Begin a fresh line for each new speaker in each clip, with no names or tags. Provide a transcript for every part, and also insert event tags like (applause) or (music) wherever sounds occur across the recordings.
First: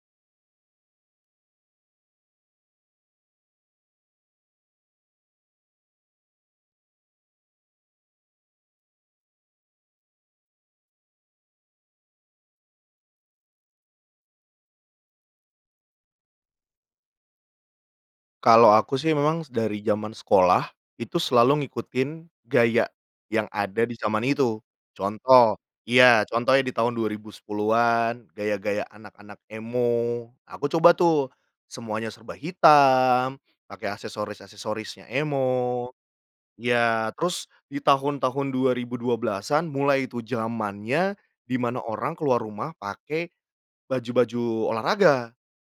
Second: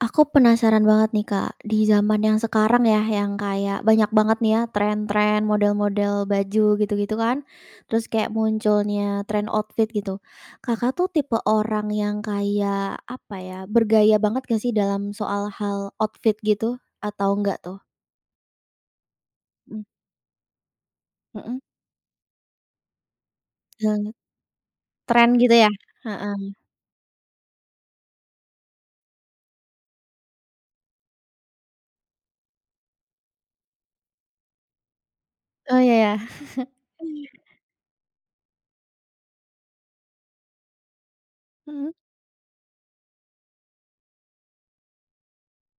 Aku penasaran banget nih Kak di zaman yang sekarang ya, yang kayak banyak banget nih ya tren-tren, model-model baju, gitu-gitu kan. Terus kayak munculnya tren outfit gitu, Kakak tuh tipe orang yang kayak apa ya, bergaya banget gak sih dalam soal hal outfit gitu, atau enggak tuh?
Kalau aku sih memang
Mmm.
dari jaman sekolah, itu
Heeh.
selalu ngikutin gaya yang ada di
Eee.
zaman itu.
Tren gitu
Contoh
ya?
iya
Heeh.
contohnya di tahun 2010-an gaya-gaya anak-anak emo. Aku coba tuh semuanya serba hitam, pakai aksesoris-aksesorisnya
Oh,
emo.
ya ya. (chuckles)
Ya terus di tahun-tahun 2012-an mulai itu jamannya di mana
Mhm.
orang keluar rumah pakai baju-baju olahraga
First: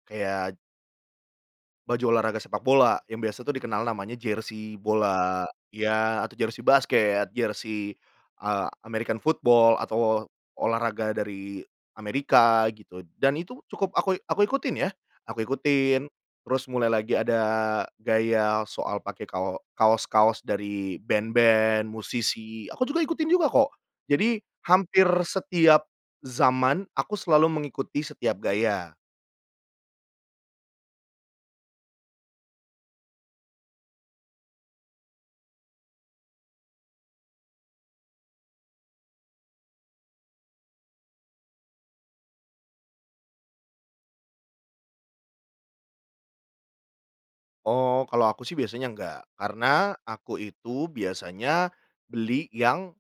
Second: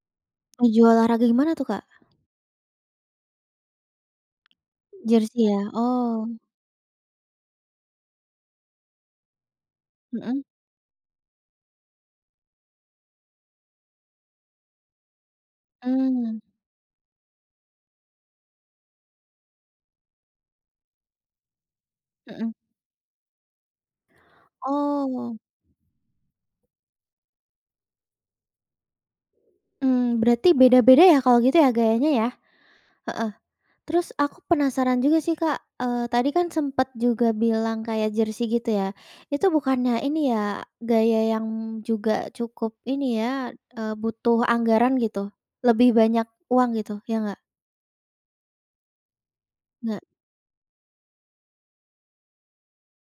kayak
Baju olahraga gimana tuh Kak?
baju olahraga sepak bola, yang biasanya tu dikenal namanya jersey
Jersey
bola
ya?
ya
Oh.
atau jersey basket, jersey, eee, American football atau
Mhm.
olahraga dari Amerika gitu, dan itu cukup aku i aku ikutin ya, aku ikutin,
Mmm.
terus mulai lagi ada gaya soal pakai kao kaos-kaos dari band-band,
Mhm.
musisi, aku juga ikutin juga kok. Jadi hampir
Oh.
setiap zaman aku selalu mengikuti setiap gaya.
Mmm, berarti beda-beda ya kalau gitu ya gayanya ya? Heeh. Terus aku penasaran juga sih Kak, eee, tadi kan sempet juga bilang kayak jersey gitu ya. Itu bukannya ini ya, gaya yang juga cukup ini ya, eee, butuh anggaran gitu, lebih banyak uang gitu, ya enggak?
Oh kalau aku sih biasanya enggak, karena
Nggak.
aku itu biasanya beli yang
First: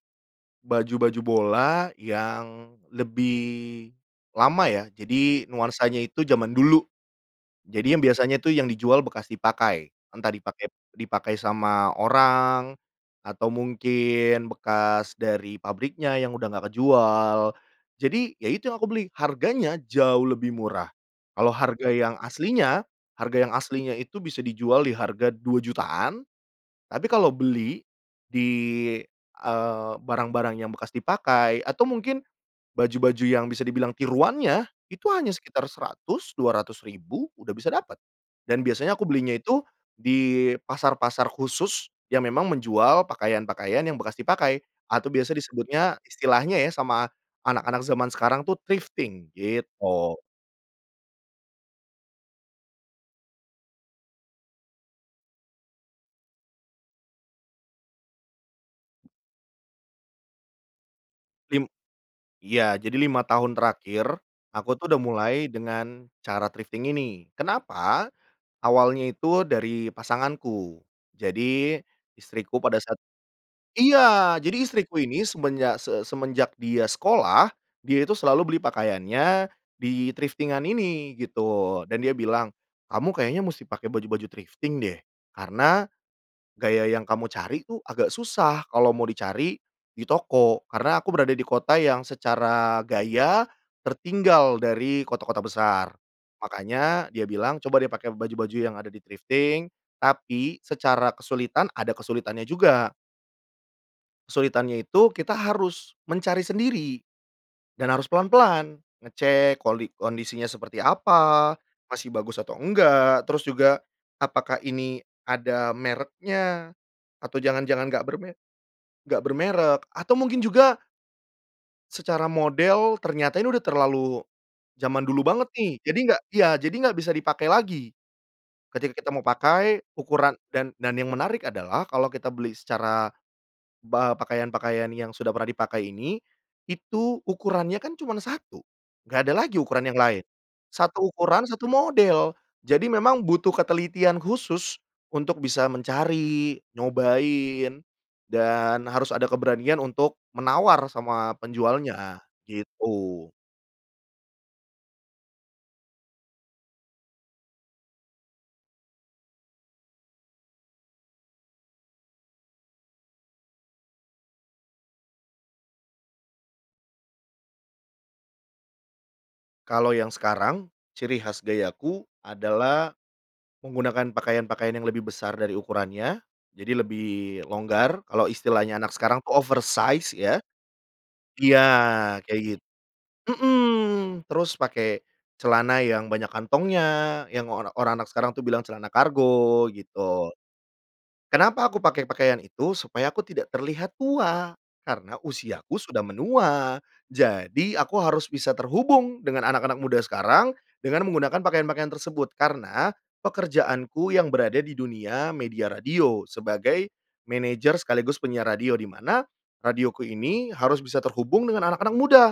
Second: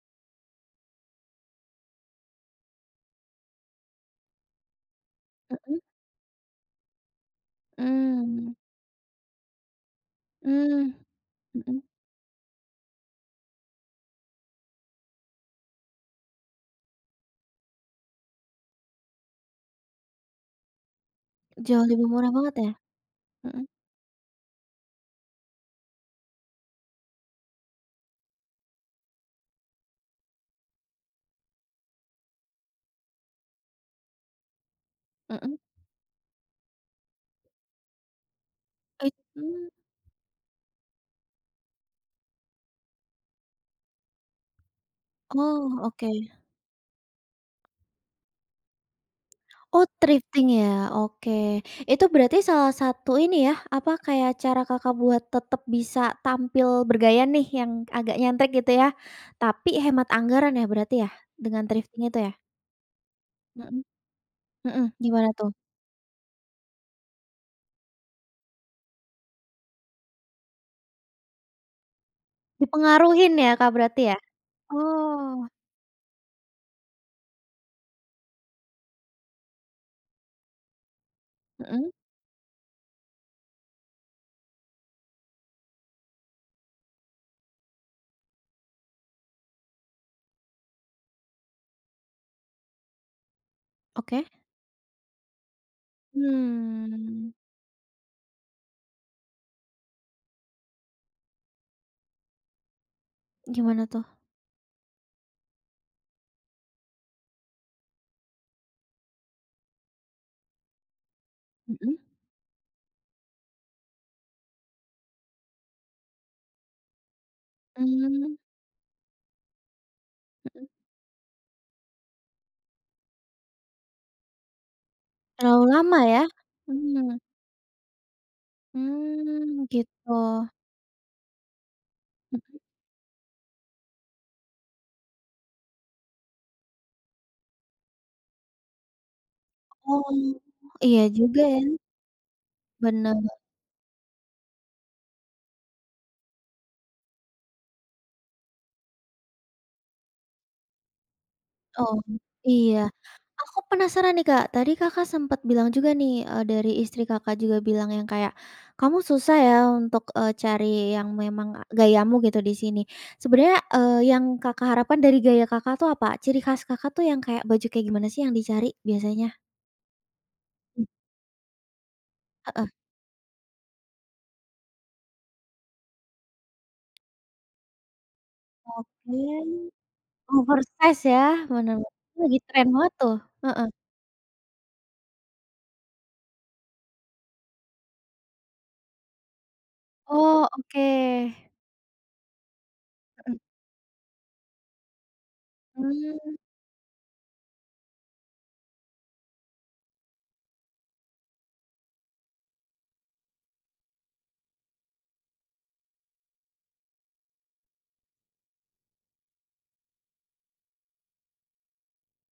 baju-baju bola yang lebih lama ya, jadi
Mhm.
nuansanya itu jaman dulu. Jadi yang biasanya tu
Mmm.
yang dijual bekas dipakai. Entah dipakai
Mmm.
dipakai
Mhm.
sama orang atau mungkin bekas dari pabriknya yang udah enggak kejual. Jadi ya itu yang aku beli. Harganya jauh lebih murah. Kalau
Jauh
harga
lebih
yang
murah banget ya?
aslinya, harga yang
Mhm.
aslinya itu bisa dijual di harga Rp2.000.000-an. Tapi kalau beli di, eee, barang-barang yang bekas dipakai atau mungkin baju-baju yang bisa dibilang tiruannya itu hanya
Mhm.
sekitar Rp100.000, Rp200.000 udah bisa dapat. Dan biasanya
Oh
aku belinya itu
itu
di pasar-pasar khusus yang memang menjual pakaian-pakaian yang bekas dipakai. Atau biasa
Oh
disebutnya,
oke.
istilahnya ya sama anak-anak zaman sekarang tuh thrifting
Oh,
gitu.
thrifting ya, oke. Itu berarti salah satu ini ya, apa, kayak cara Kakak buat tetap bisa tampil bergaya nih yang agak nyentrik gitu ya, tapi hemat anggaran ya berarti ya? Dengan
Lim
thrifting itu ya?
iya jadi 5 tahun
Mhm.
terakhir aku
Mhm,
tuh udah
gimana
mulai
tuh?
dengan cara thrifting ini, kenapa? Awalnya itu dari pasanganku, jadi istriku pada saat
Dipengaruhin ya Kak berarti ya?
iya jadi istriku ini
Oh.
semenjak se semenjak dia sekolah, dia itu selalu beli pakaiannya di thrifting-an ini gitu,
Mhm.
dan dia bilang, "Kamu kayaknya musti pakai baju-baju thrifting deh, karena gaya yang kamu cari tuh agak susah kalau mau dicari di toko." Karena aku berada di kota yang secara gaya
Oke.
tertinggal dari kota-kota besar. Makanya dia
Mmm.
bilang, "Coba deh pakai baju-baju yang ada di thrifting." Tapi secara kesulitan ada kesulitannya juga.
Gimana tuh?
Kesulitannya itu kita harus mencari sendiri dan harus pelan-pelan, ngecek koli kondisinya seperti apa?
Mhm.
Masih bagus atau enggak? Terus juga apakah ini ada mereknya, atau jangan-jangan gak berme
Mmm.
gak bermerek atau mungkin
Mhm.
juga secara model ternyata ini udah terlalu jaman dulu banget
Terlalu
nih, jadi
lama
gak
ya.
ya jadi gak bisa
Mmm.
dipakai lagi, ketika kita mau
Mmm
pakai ukuran
gitu.
dan dan yang menarik adalah kalau kita beli
Mhm.
secara pa pakaian-pakaian yang sudah pernah dipakai ini, itu ukurannya kan cuman 1, gak ada lagi ukuran yang
Oh,
lain.
iya
1
juga
ukuran,
ya.
1 model, jadi memang
Bener.
butuh ketelitian khusus untuk bisa mencari, nyobain, dan harus ada keberanian untuk menawar sama
Oh
penjualnya,
iya.
gitu.
Aku penasaran nih Kak, tadi Kakak sempat bilang juga nih, eee, dari istri Kakak juga bilang yang kayak, "Kamu susah ya untuk, eee, cari yang memang a gayamu gitu di sini." sebenarnya, eee, yang Kakak harapan dari gaya Kakak tuh apa, ciri khas Kakak tuh yang kayak baju kayak gimana sih yang dicari biasanya?
Kalau yang sekarang
Mmm.
ciri khas gayaku
Heeh.
adalah menggunakan pakaian-pakaian yang lebih besar dari ukurannya, jadi lebih longgar, kalau istilahnya anak
Oke.
sekarang tuh oversize ya.
Oversize ya,
Iya
bener bener, itu lagi
kayak git
tren banget tuh. Heeh.
mmm. Terus pakai celana yang banyak kantongnya yang ora orang anak sekarang tuh bilang celana kargo, gitu.
Oh oke.
Kenapa aku pakai pakaian itu? Supaya aku
Mhm.
tidak terlihat tua, karena usiaku sudah
Mmm.
menua, jadi aku harus bisa terhubung dengan anak-anak muda sekarang dengan menggunakan pakaian-pakaian tersebut, karena pekerjaanku yang berada di dunia media radio sebagai manajer sekaligus penyiar radio, di mana radioku ini harus bisa terhubung dengan anak-anak muda,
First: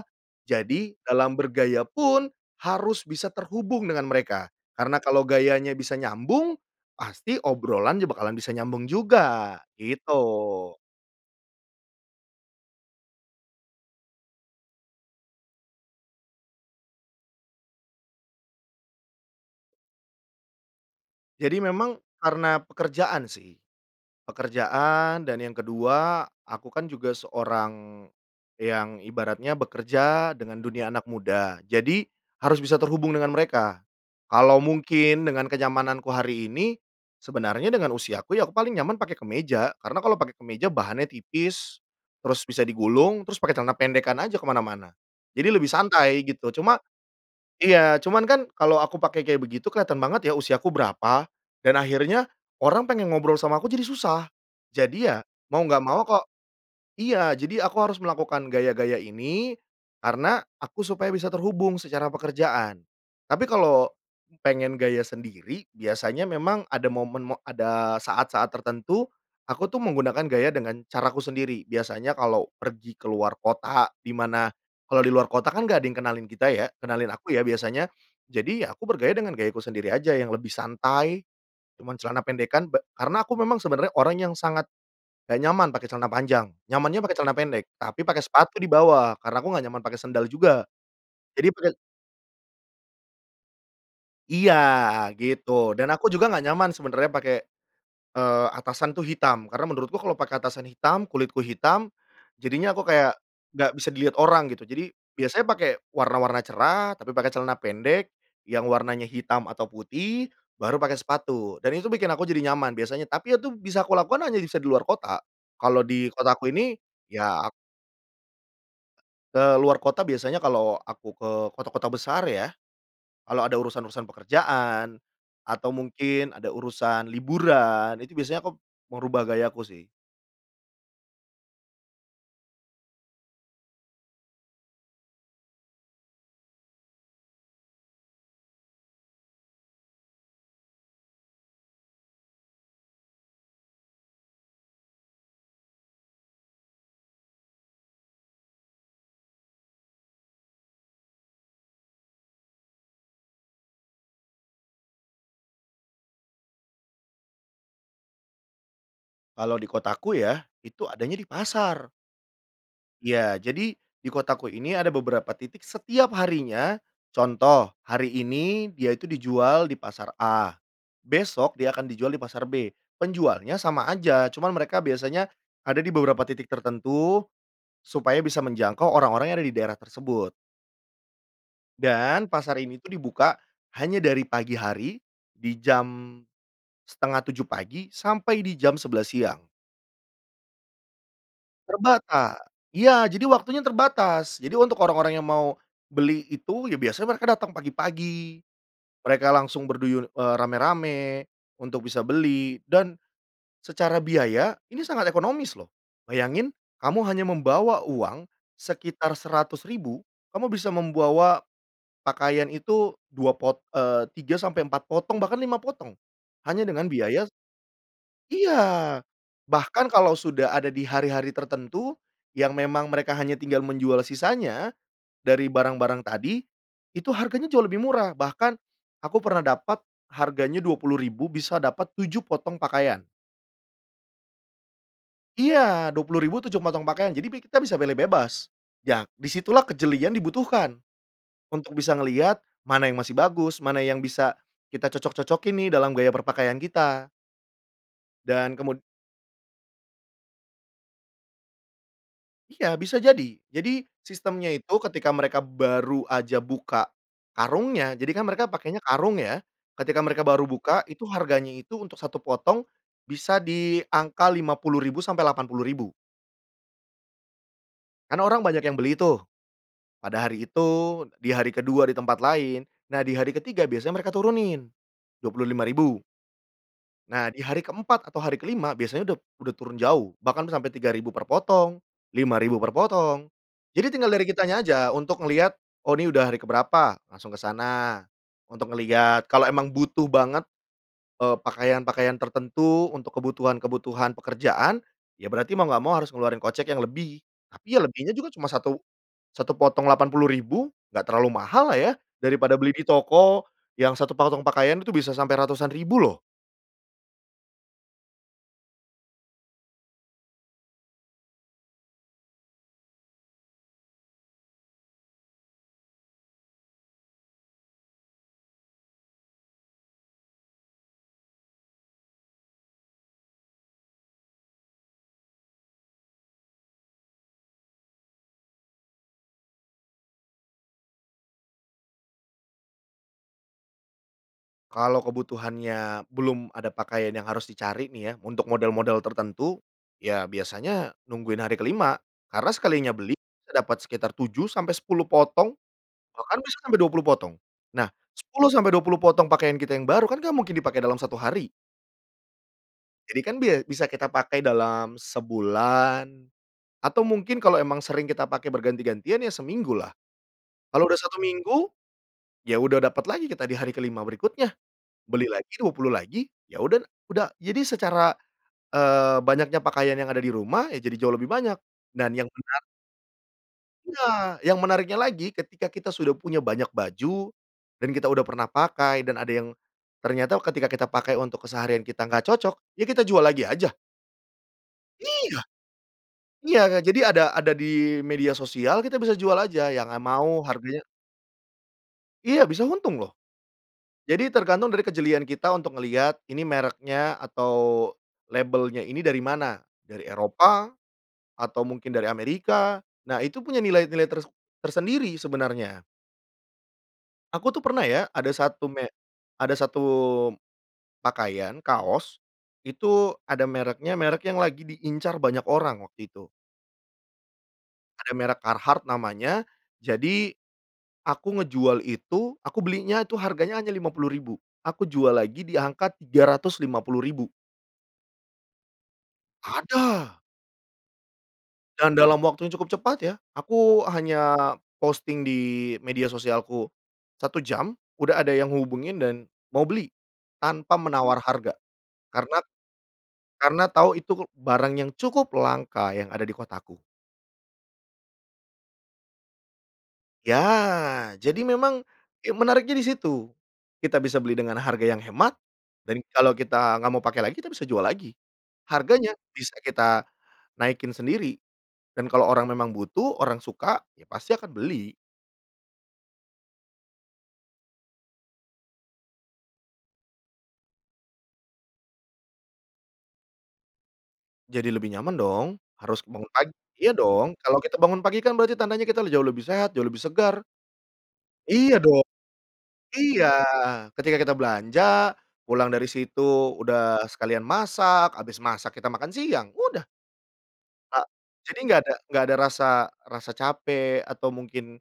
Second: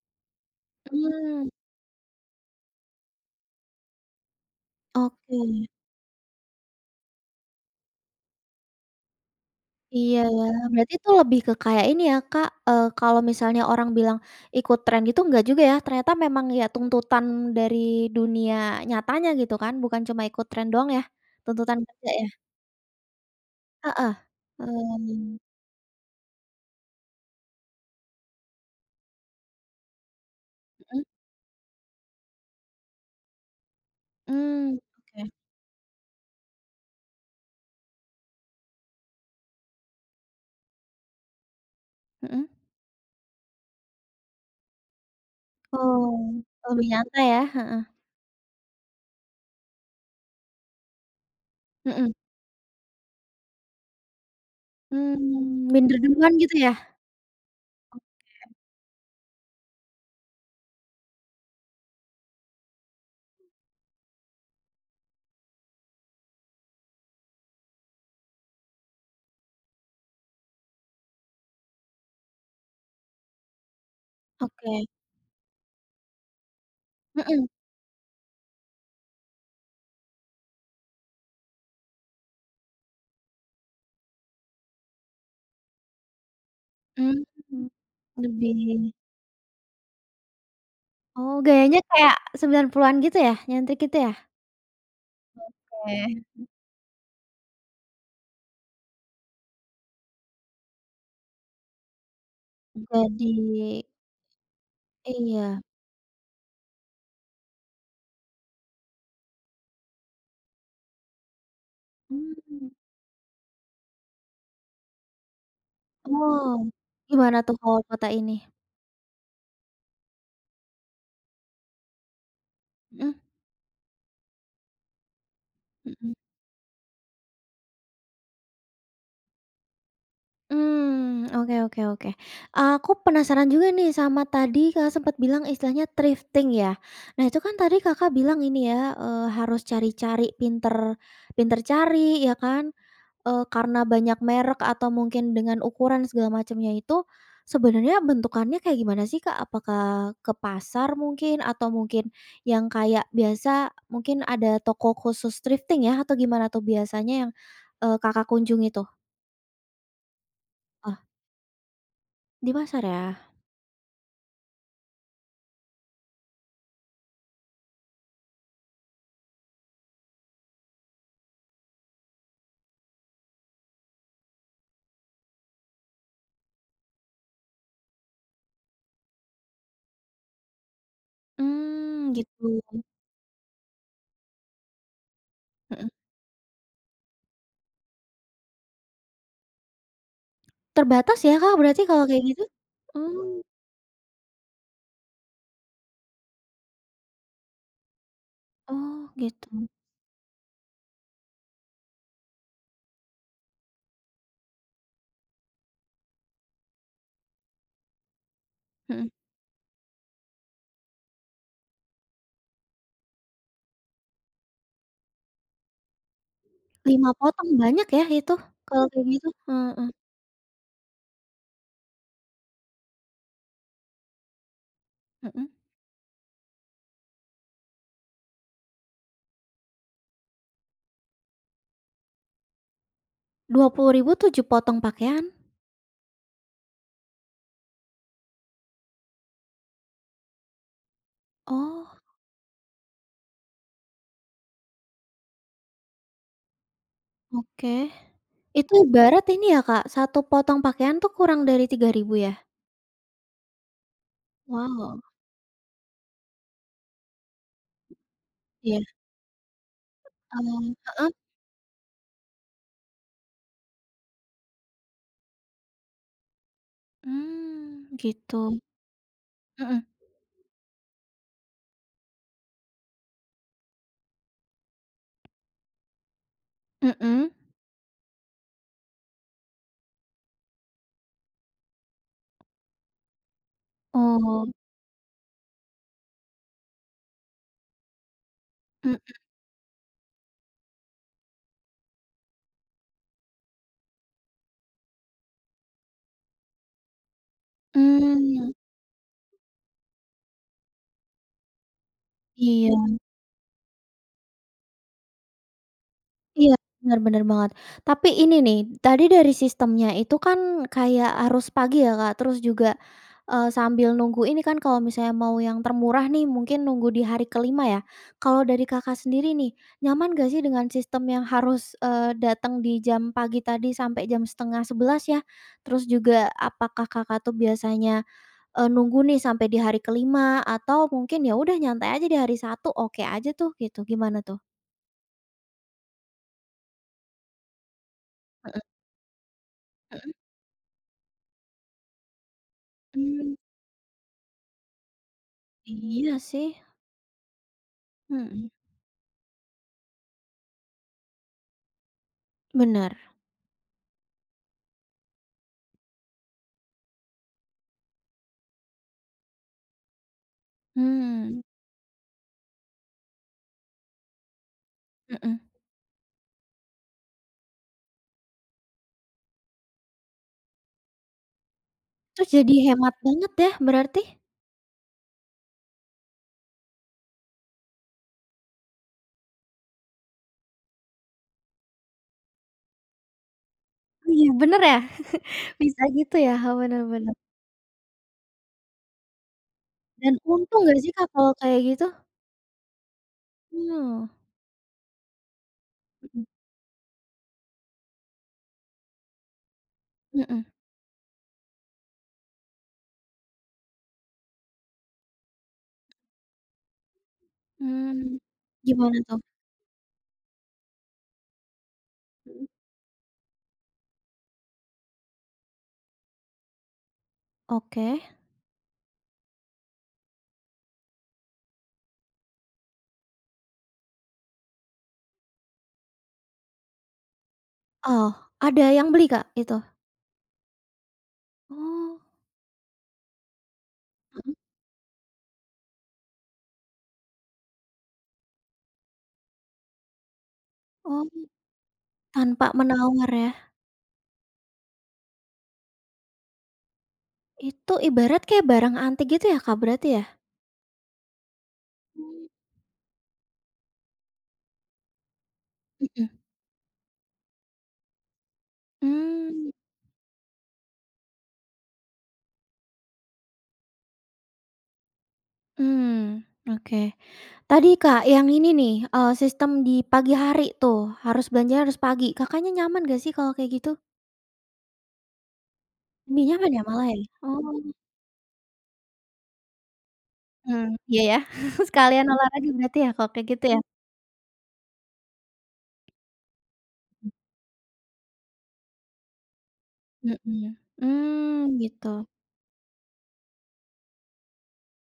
jadi dalam
Mmm.
bergaya pun harus bisa terhubung dengan mereka karena kalau
Oke.
gayanya bisa nyambung, pasti obrolannya bakalan bisa nyambung juga,
Iya ya,
gitu.
berarti tu lebih ke kayak ini ya Kak, eee, kalau misalnya orang bilang ikut tren gitu enggak juga ya, ternyata memang ya tuntutan dari dunia nyatanya gitu kan, bukan cuma ikut tren doang ya.
Jadi
Tuntutan
memang
kerja ya?
karena pekerjaan sih,
Heeh.
pekerjaan
Hmm.
dan yang ke-2 aku kan juga seorang yang ibaratnya bekerja dengan dunia
Mhm.
anak muda, jadi harus bisa terhubung dengan mereka. Kalau
Mmm,
mungkin
oke.
dengan kenyamananku hari ini, sebenarnya dengan usiaku ya aku paling nyaman pakai kemeja karena kalau pakai kemeja bahannya tipis, terus
Mhm.
bisa digulung, terus pakai celana pendekkan aja ke mana-mana, jadi lebih
Oh,
santai gitu, cuma
lebih nyantai ya. Heeh.
iya cuman kan kalau aku pakai kayak begitu kelihatan banget ya usiaku berapa, dan
Mhm.
akhirnya orang pengen ngobrol sama aku jadi susah. Jadi ya mau
Hmm,
nggak
minder
mau kok
duluan gitu ya?
iya jadi aku harus melakukan
Oke
gaya-gaya ini, karena aku supaya bisa terhubung secara pekerjaan. Tapi kalau pengen gaya sendiri biasanya memang ada momen mo ada saat-saat tertentu, aku tuh menggunakan gaya dengan caraku sendiri, biasanya kalau pergi ke luar kota di mana
Oke.
kalau di luar kota kan nggak ada yang kenalin kita ya, kenalin aku ya
Mhm.
biasanya, jadi ya aku bergaya dengan gayaku sendiri aja yang lebih santai, cuma celana pendekkan be karena aku memang sebenarnya orangnya yang sangat gak nyaman pakai celana panjang, nyamannya pakai celana pendek,
Mmm,
tapi pakai sepatu di
lebih.
bawah karena aku gak nyaman pakai sendal juga
Oh,
jadi pade
gayanya kayak 90-an gitu ya, nyentrik gitu ya?
Iya gitu, dan aku
Oke.
juga nggak nyaman sebenarnya pake, eee, atasan tuh hitam, karena menurutku kalau pakai atasan hitam, kulitku hitam, jadinya aku kayak nggak
Jadi
bisa dilihat orang gitu, jadi biasanya
Iya.
pakai warna-warna cerah, tapi pakai celana pendek yang warnanya hitam atau putih, baru pakai sepatu, dan itu bikin aku jadi
Mmm.
nyaman biasanya, tapi itu bisa kulakukan hanya bisa di luar kota, kalau di kotaku
Oh.
ini
Gimana
ya ak
tuh kalo kota ini?
Ke luar kota biasanya kalau aku ke kota-kota besar ya,
Mhm.
kalau ada urusan-urusan pekerjaan atau
Mhm.
mungkin ada urusan liburan, itu biasanya aku merubah gayaku sih.
Mmm, oke oke oke. Aku penasaran juga nih sama tadi Kakak sempat bilang istilahnya thrifting ya. Nah itu kan tadi Kakak bilang ini ya, eee, harus cari-cari pintar pintar cari ya kan, eee, karena banyak merek atau mungkin dengan ukuran segala macamnya itu, sebenarnya bentukannya kayak gimana sih Kak? Apakah ke pasar mungkin atau mungkin yang kayak biasa mungkin ada toko khusus thrifting ya atau gimana tuh biasanya yang, eee, Kakak kunjungi tuh?
Kalau di kotaku ya itu
Ah.
adanya di pasar.
Di pasar ya.
Iya, jadi di kotaku ini ada beberapa titik setiap harinya. Contoh hari ini dia itu dijual di pasar A, besok dia akan dijual di pasar B. Penjualnya sama aja cuman mereka biasanya ada di beberapa titik tertentu supaya bisa menjangkau orang-orang yang ada di daerah tersebut.
Mmm,
Dan
gitu.
pasar ini tuh dibuka hanya dari pagi hari di
Mhm.
jam 6:30 pagi sampai di jam 11:00 siang.
Terbatas ya Kak berarti kalau kayak
Terbata
gitu.
iya, jadi
Mmm.
waktunya terbatas. Jadi untuk orang-orang yang mau beli itu ya biasanya mereka datang pagi-pagi,
Oh,
mereka langsung
gitu.
berduyur, eee, ramai-ramai untuk bisa beli dan secara biaya ini sangat ekonomis loh. Bayangin kamu hanya membawa uang
Mhm.
sekitar Rp100.000 kamu bisa membawa pakaian itu 2 pot eee, 3 sampai 4 potong bahkan 5 potong hanya dengan
5
biaya
potong banyak ya itu, kalau
Iya,
kayak gitu. Heeh.
bahkan kalau sudah ada di hari-hari tertentu yang memang mereka hanya tinggal menjual sisanya
Mhm.
dari barang-barang tadi, itu harganya jauh lebih murah. Bahkan aku pernah dapat harganya Rp20.000 bisa dapat 7 potong pakaian.
Rp20.000, 7 potong pakaian?
Iya, Rp20.000 7 potong pakaian jadi pi kita bisa pilih bebas. Ya di situlah kejelian dibutuhkan. Untuk
Oh.
bisa ngeliat mana yang masih bagus, mana yang bisa kita cocok-cocokin nih dalam gaya berpakaian kita.
Oke.
Dan
Itu
kemud
ibarat ini ya Kak 1 potong pakaian tuh kurang dari Rp3.000 ya?
Iya, bisa jadi. Jadi sistemnya itu
Wow.
ketika mereka baru aja buka karungnya jadikan mereka
Iya.
pakainya karung ya, ketika mereka baru
Oh,
buka itu
heeh.
harganya itu untuk 1 potong bisa di angka Rp50.000 sampai Rp80.000.
Mmm,
Karena orang
gitu.
banyak yang beli tuh.
Mhm.
Pada hari itu, di hari ke-2 di tempat lain, nah di hari ke-3 biasanya mereka turunin. Rp25.000.
Mhm.
Nah, di hari ke-4 atau hari ke-5 biasanya udop udah turun jauh bahkan sampai Rp3.000 per potong, Rp5.000 per potong. Jadi tinggal dari
Oh.
kitanya aja untuk ngelihat, "Oh, ini udah hari ke berapa." Langsung ke sana untuk
Mhm.
ngelihat. Kalau emang butuh banget, eee, pakaian-pakaian tertentu untuk kebutuhan-kebutuhan pekerjaan ya berarti mau nggak mau harus ngeluarin kocek yang lebih. Tapi ya lebihnya juga cuma
Mmm.
satu satu potong Rp80.000 gak terlalu mahal lah ya daripada beli di
Iya.
toko yang 1 potong pakaian itu bisa sampai ratusan ribu loh.
Iya, benar benar banget. Tapi ini nih tadi dari sistemnya itu kan kayak harus pagi ya Kak terus juga, eee, sambil nunggu ini kan kalau misalnya mau yang termurah nih mungkin nunggu di hari ke-5 ya, kalau dari Kakak sendiri nih nyaman gak sih dengan sistem yang harus, eee, datang di jam pagi tadi sampai jam 10:30 ya? Terus juga apakah Kakak tuh biasanya, eee, nunggu nih sampai di hari ke-5 atau mungkin ya udah nyantai aja di hari 1 oke aja tuh gitu? Gimana tuh?
Kalau kebutuhannya belum ada pakaian yang harus dicari nih ya untuk
Heeh.
model-model tertentu,
Heeh.
ya biasanya nungguin hari ke-5. Karena sekalinya beli
Mmm.
bisa dapat sekitar 7 sampai 10 potong
Iya
bahkan
sih.
bisa sampai 20 potong. Nah,
Mhm.
10 sampai 20 potong pakaian kita yang baru kan gak mungkin dipakai dalam satu hari.
Benar.
Jadi kan bia bisa kita pakai dalam sebulan atau mungkin kalau emang sering kita pakai berganti-gantian ya seminggu lah. Kalau udah 1
Hmm.
minggu, ya udah dapat lagi kita di hari ke-5 berikutnya. Beli
Mhm.
lagi 20 lagi ya uda udah. Jadi secara, eee, banyaknya pakaian yang ada di rumah ya jadi jauh lebih banyak dan yang
Terus
menar
jadi hemat banget ya berarti.
Nah, yang menariknya lagi ketika kita sudah punya banyak baju dan kita udah pernah pakai dan ada yang ternyata ketika kita pakai untuk keseharian kita gak cocok, ya kita jual lagi aja.
Wih benar ya,
Iya.
(chuckles) bisa gitu ya. He
Iya ga
benar
jadi
benar.
ada ada di media sosial kita bisa jual aja yang a
Dan
mau
untung gak
harganya
sih Kak kalau kayak gitu?
Iya, bisa untung loh.
Oh.
Jadi tergantung dari kejelian kita untuk ngelihat
Mhm.
ini mereknya atau labelnya ini dari mana? Dari
Mhm.
Eropa, atau mungkin dari Amerika. Nah itu punya nilai-nilai ters tersendiri sebenarnya. Aku tuh pernah ya
Mmm,
ada 1 me
gimana tuh?
ada 1 pakaian kaos,
Mhm.
itu ada mereknya merek yang lagi diincar banyak orang waktu itu.
Oke.
Ada merek Carhartt namanya, jadi aku ngejual itu aku belinya itu harganya hanya Rp50.000. Aku jual lagi diangka Rp350.000.
Oh, ada yang beli Kak itu?
Ada. Dan
Oh.
dalam waktu yang cukup cepat ya, aku
Mhm.
hanya posting di media sosialku, 1 jam udah ada yang ngehubungin dan mau beli tanpa
Oh,
menawar harga. Karena
tanpa menawar ya.
karena tahu itu barang yang cukup langka yang ada di kotaku.
Itu ibarat kayak barang antik gitu ya Kak berarti ya?
Ya, jadi memang
Mmm.
ya menariknya di situ, kita bisa beli dengan harga yang hemat dan
Mhm.
kalau kita gak mau pakai lagi kita bisa jual lagi. Harganya
Mmm.
bisa kita naikin sendiri dan kalau orang memang butuh, orang suka, ya pasti akan beli.
Mmm, oke. Tadi Kak yang ini nih, eee, sistem di pagi hari tuh harus belanja harus pagi. Kakaknya nyaman gak sih kalau kayak gitu?
Jadi lebih nyaman dong, harus
Lebih
bangun
nyaman
pagi.
ya malah
Iya
ya,
dong kalau
oh.
kita bangun pagi kan berarti tandanya kita le jauh lebih sehat, jauh lebih segar.
Mmm, iya, ya. (chuckles)
Iya dong,
Sekalian olahraga berarti ya kalau
iya,
kayak gitu ya.
ketika kita belanja, pulang dari situ udah sekalian masak, habis masak kita makan siang, udah.
Mhm,
Ha
mmm,
jadi enggak ada
gitu.
enggak ada rasa rasa capek atau mungkin,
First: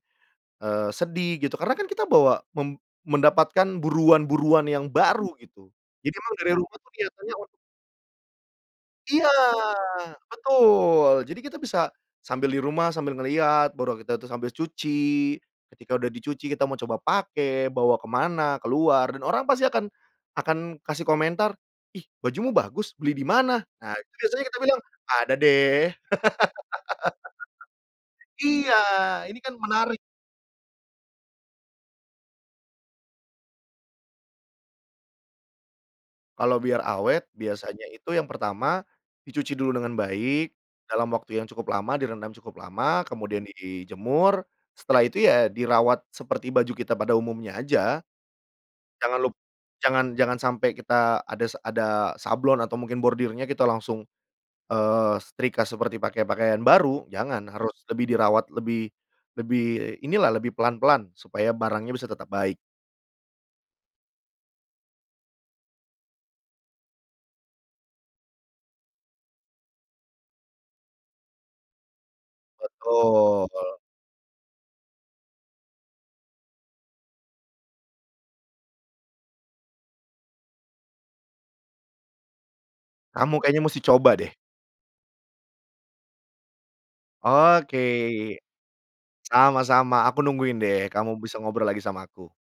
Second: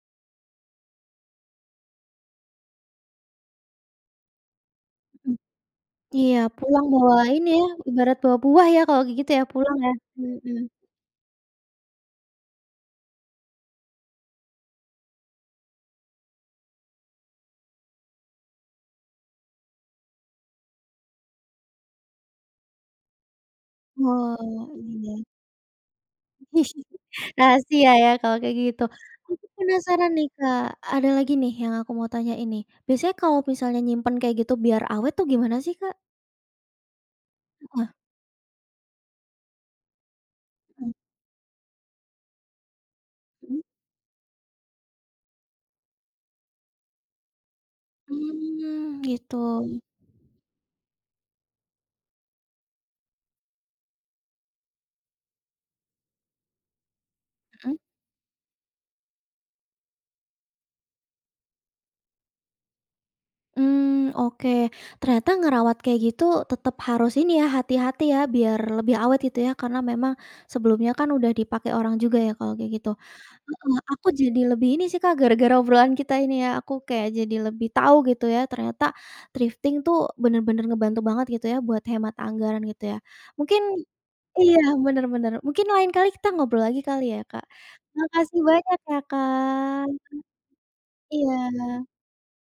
eee, sedih gitu karena kan kita bawa mem mendapatkan buruan-buruan yang baru
Mhm.
gitu. Jadi emang
Iya,
dari rumah
pulang
tuh
bawa
kelihatannya un
ini ya ibarat bawa buah ya kalau kayak
Iya,
gitu ya pulang ya. Mhm.
betul, jadi kita bisa sambil di rumah sambil ngeliat, baru kita tuh sambil cuci, ketika udah dicuci kita mau coba pakai bawa ke mana keluar dan orang pasti akan akan kasih komentar, "Ih bajumu bagus beli di mana?" Nah itu
Oh,
biasanya kita bilang,
iya.
"Ada deh." (laughs)
(chuckles) Rahasia ya kalau kayak
Iya,
gitu.
ini
Aku
kan menarik.
penasaran nih Kak ada lagi nih yang aku mau tanyain nih, biasanya kalau misalnya nyimpen kayak gitu biar awet tuh gimana sih Kak?
Kalau biar awet
Heeh.
biasanya itu yang pertama dicuci dulu dengan baik
Mhm.
dalam waktu yang cukup lama direndam cukup lama, kemudian
Mhm.
dijemur, setelah itu ya dirawat seperti baju kita pada umumnya aja.
Mmm,
Jangan lup
gitu.
jangan jangan sampai kita adas ada sablon atau mungkin bordirnya kita langsung, eee, setrika seperti pakai pakaian baru, jangan harus
Mhm.
lebih dirawat lebih lebih inilah lebih pelan-pelan supaya barangnya bisa tetap baik.
Mmm, oke. Ternyata ngerawat kayak gitu tetap harus ini ya hati-hati ya biar lebih awet gitu ya karena memang sebelumnya kan udah dipakai orang juga ya kalau kayak gitu.
Betul.
Heeh, aku jadi lebih ini sih Kak gara-gara obrolan kita ini ya aku kayak jadi lebih tahu gitu ya ternyata thrifting tuh benar-benar ngebantu banget gitu ya buat hemat anggaran gitu ya.
Kamu
Mungkin
kayaknya mesti coba deh.
iya, benar-benar mungkin lain kali kita ngobrol lagi kali ya Kak.
Oke.
Makasih banyak ya Kak.
Sama-sama aku nungguin deh kamu bisa ngobrol lagi
Iya.
sama aku.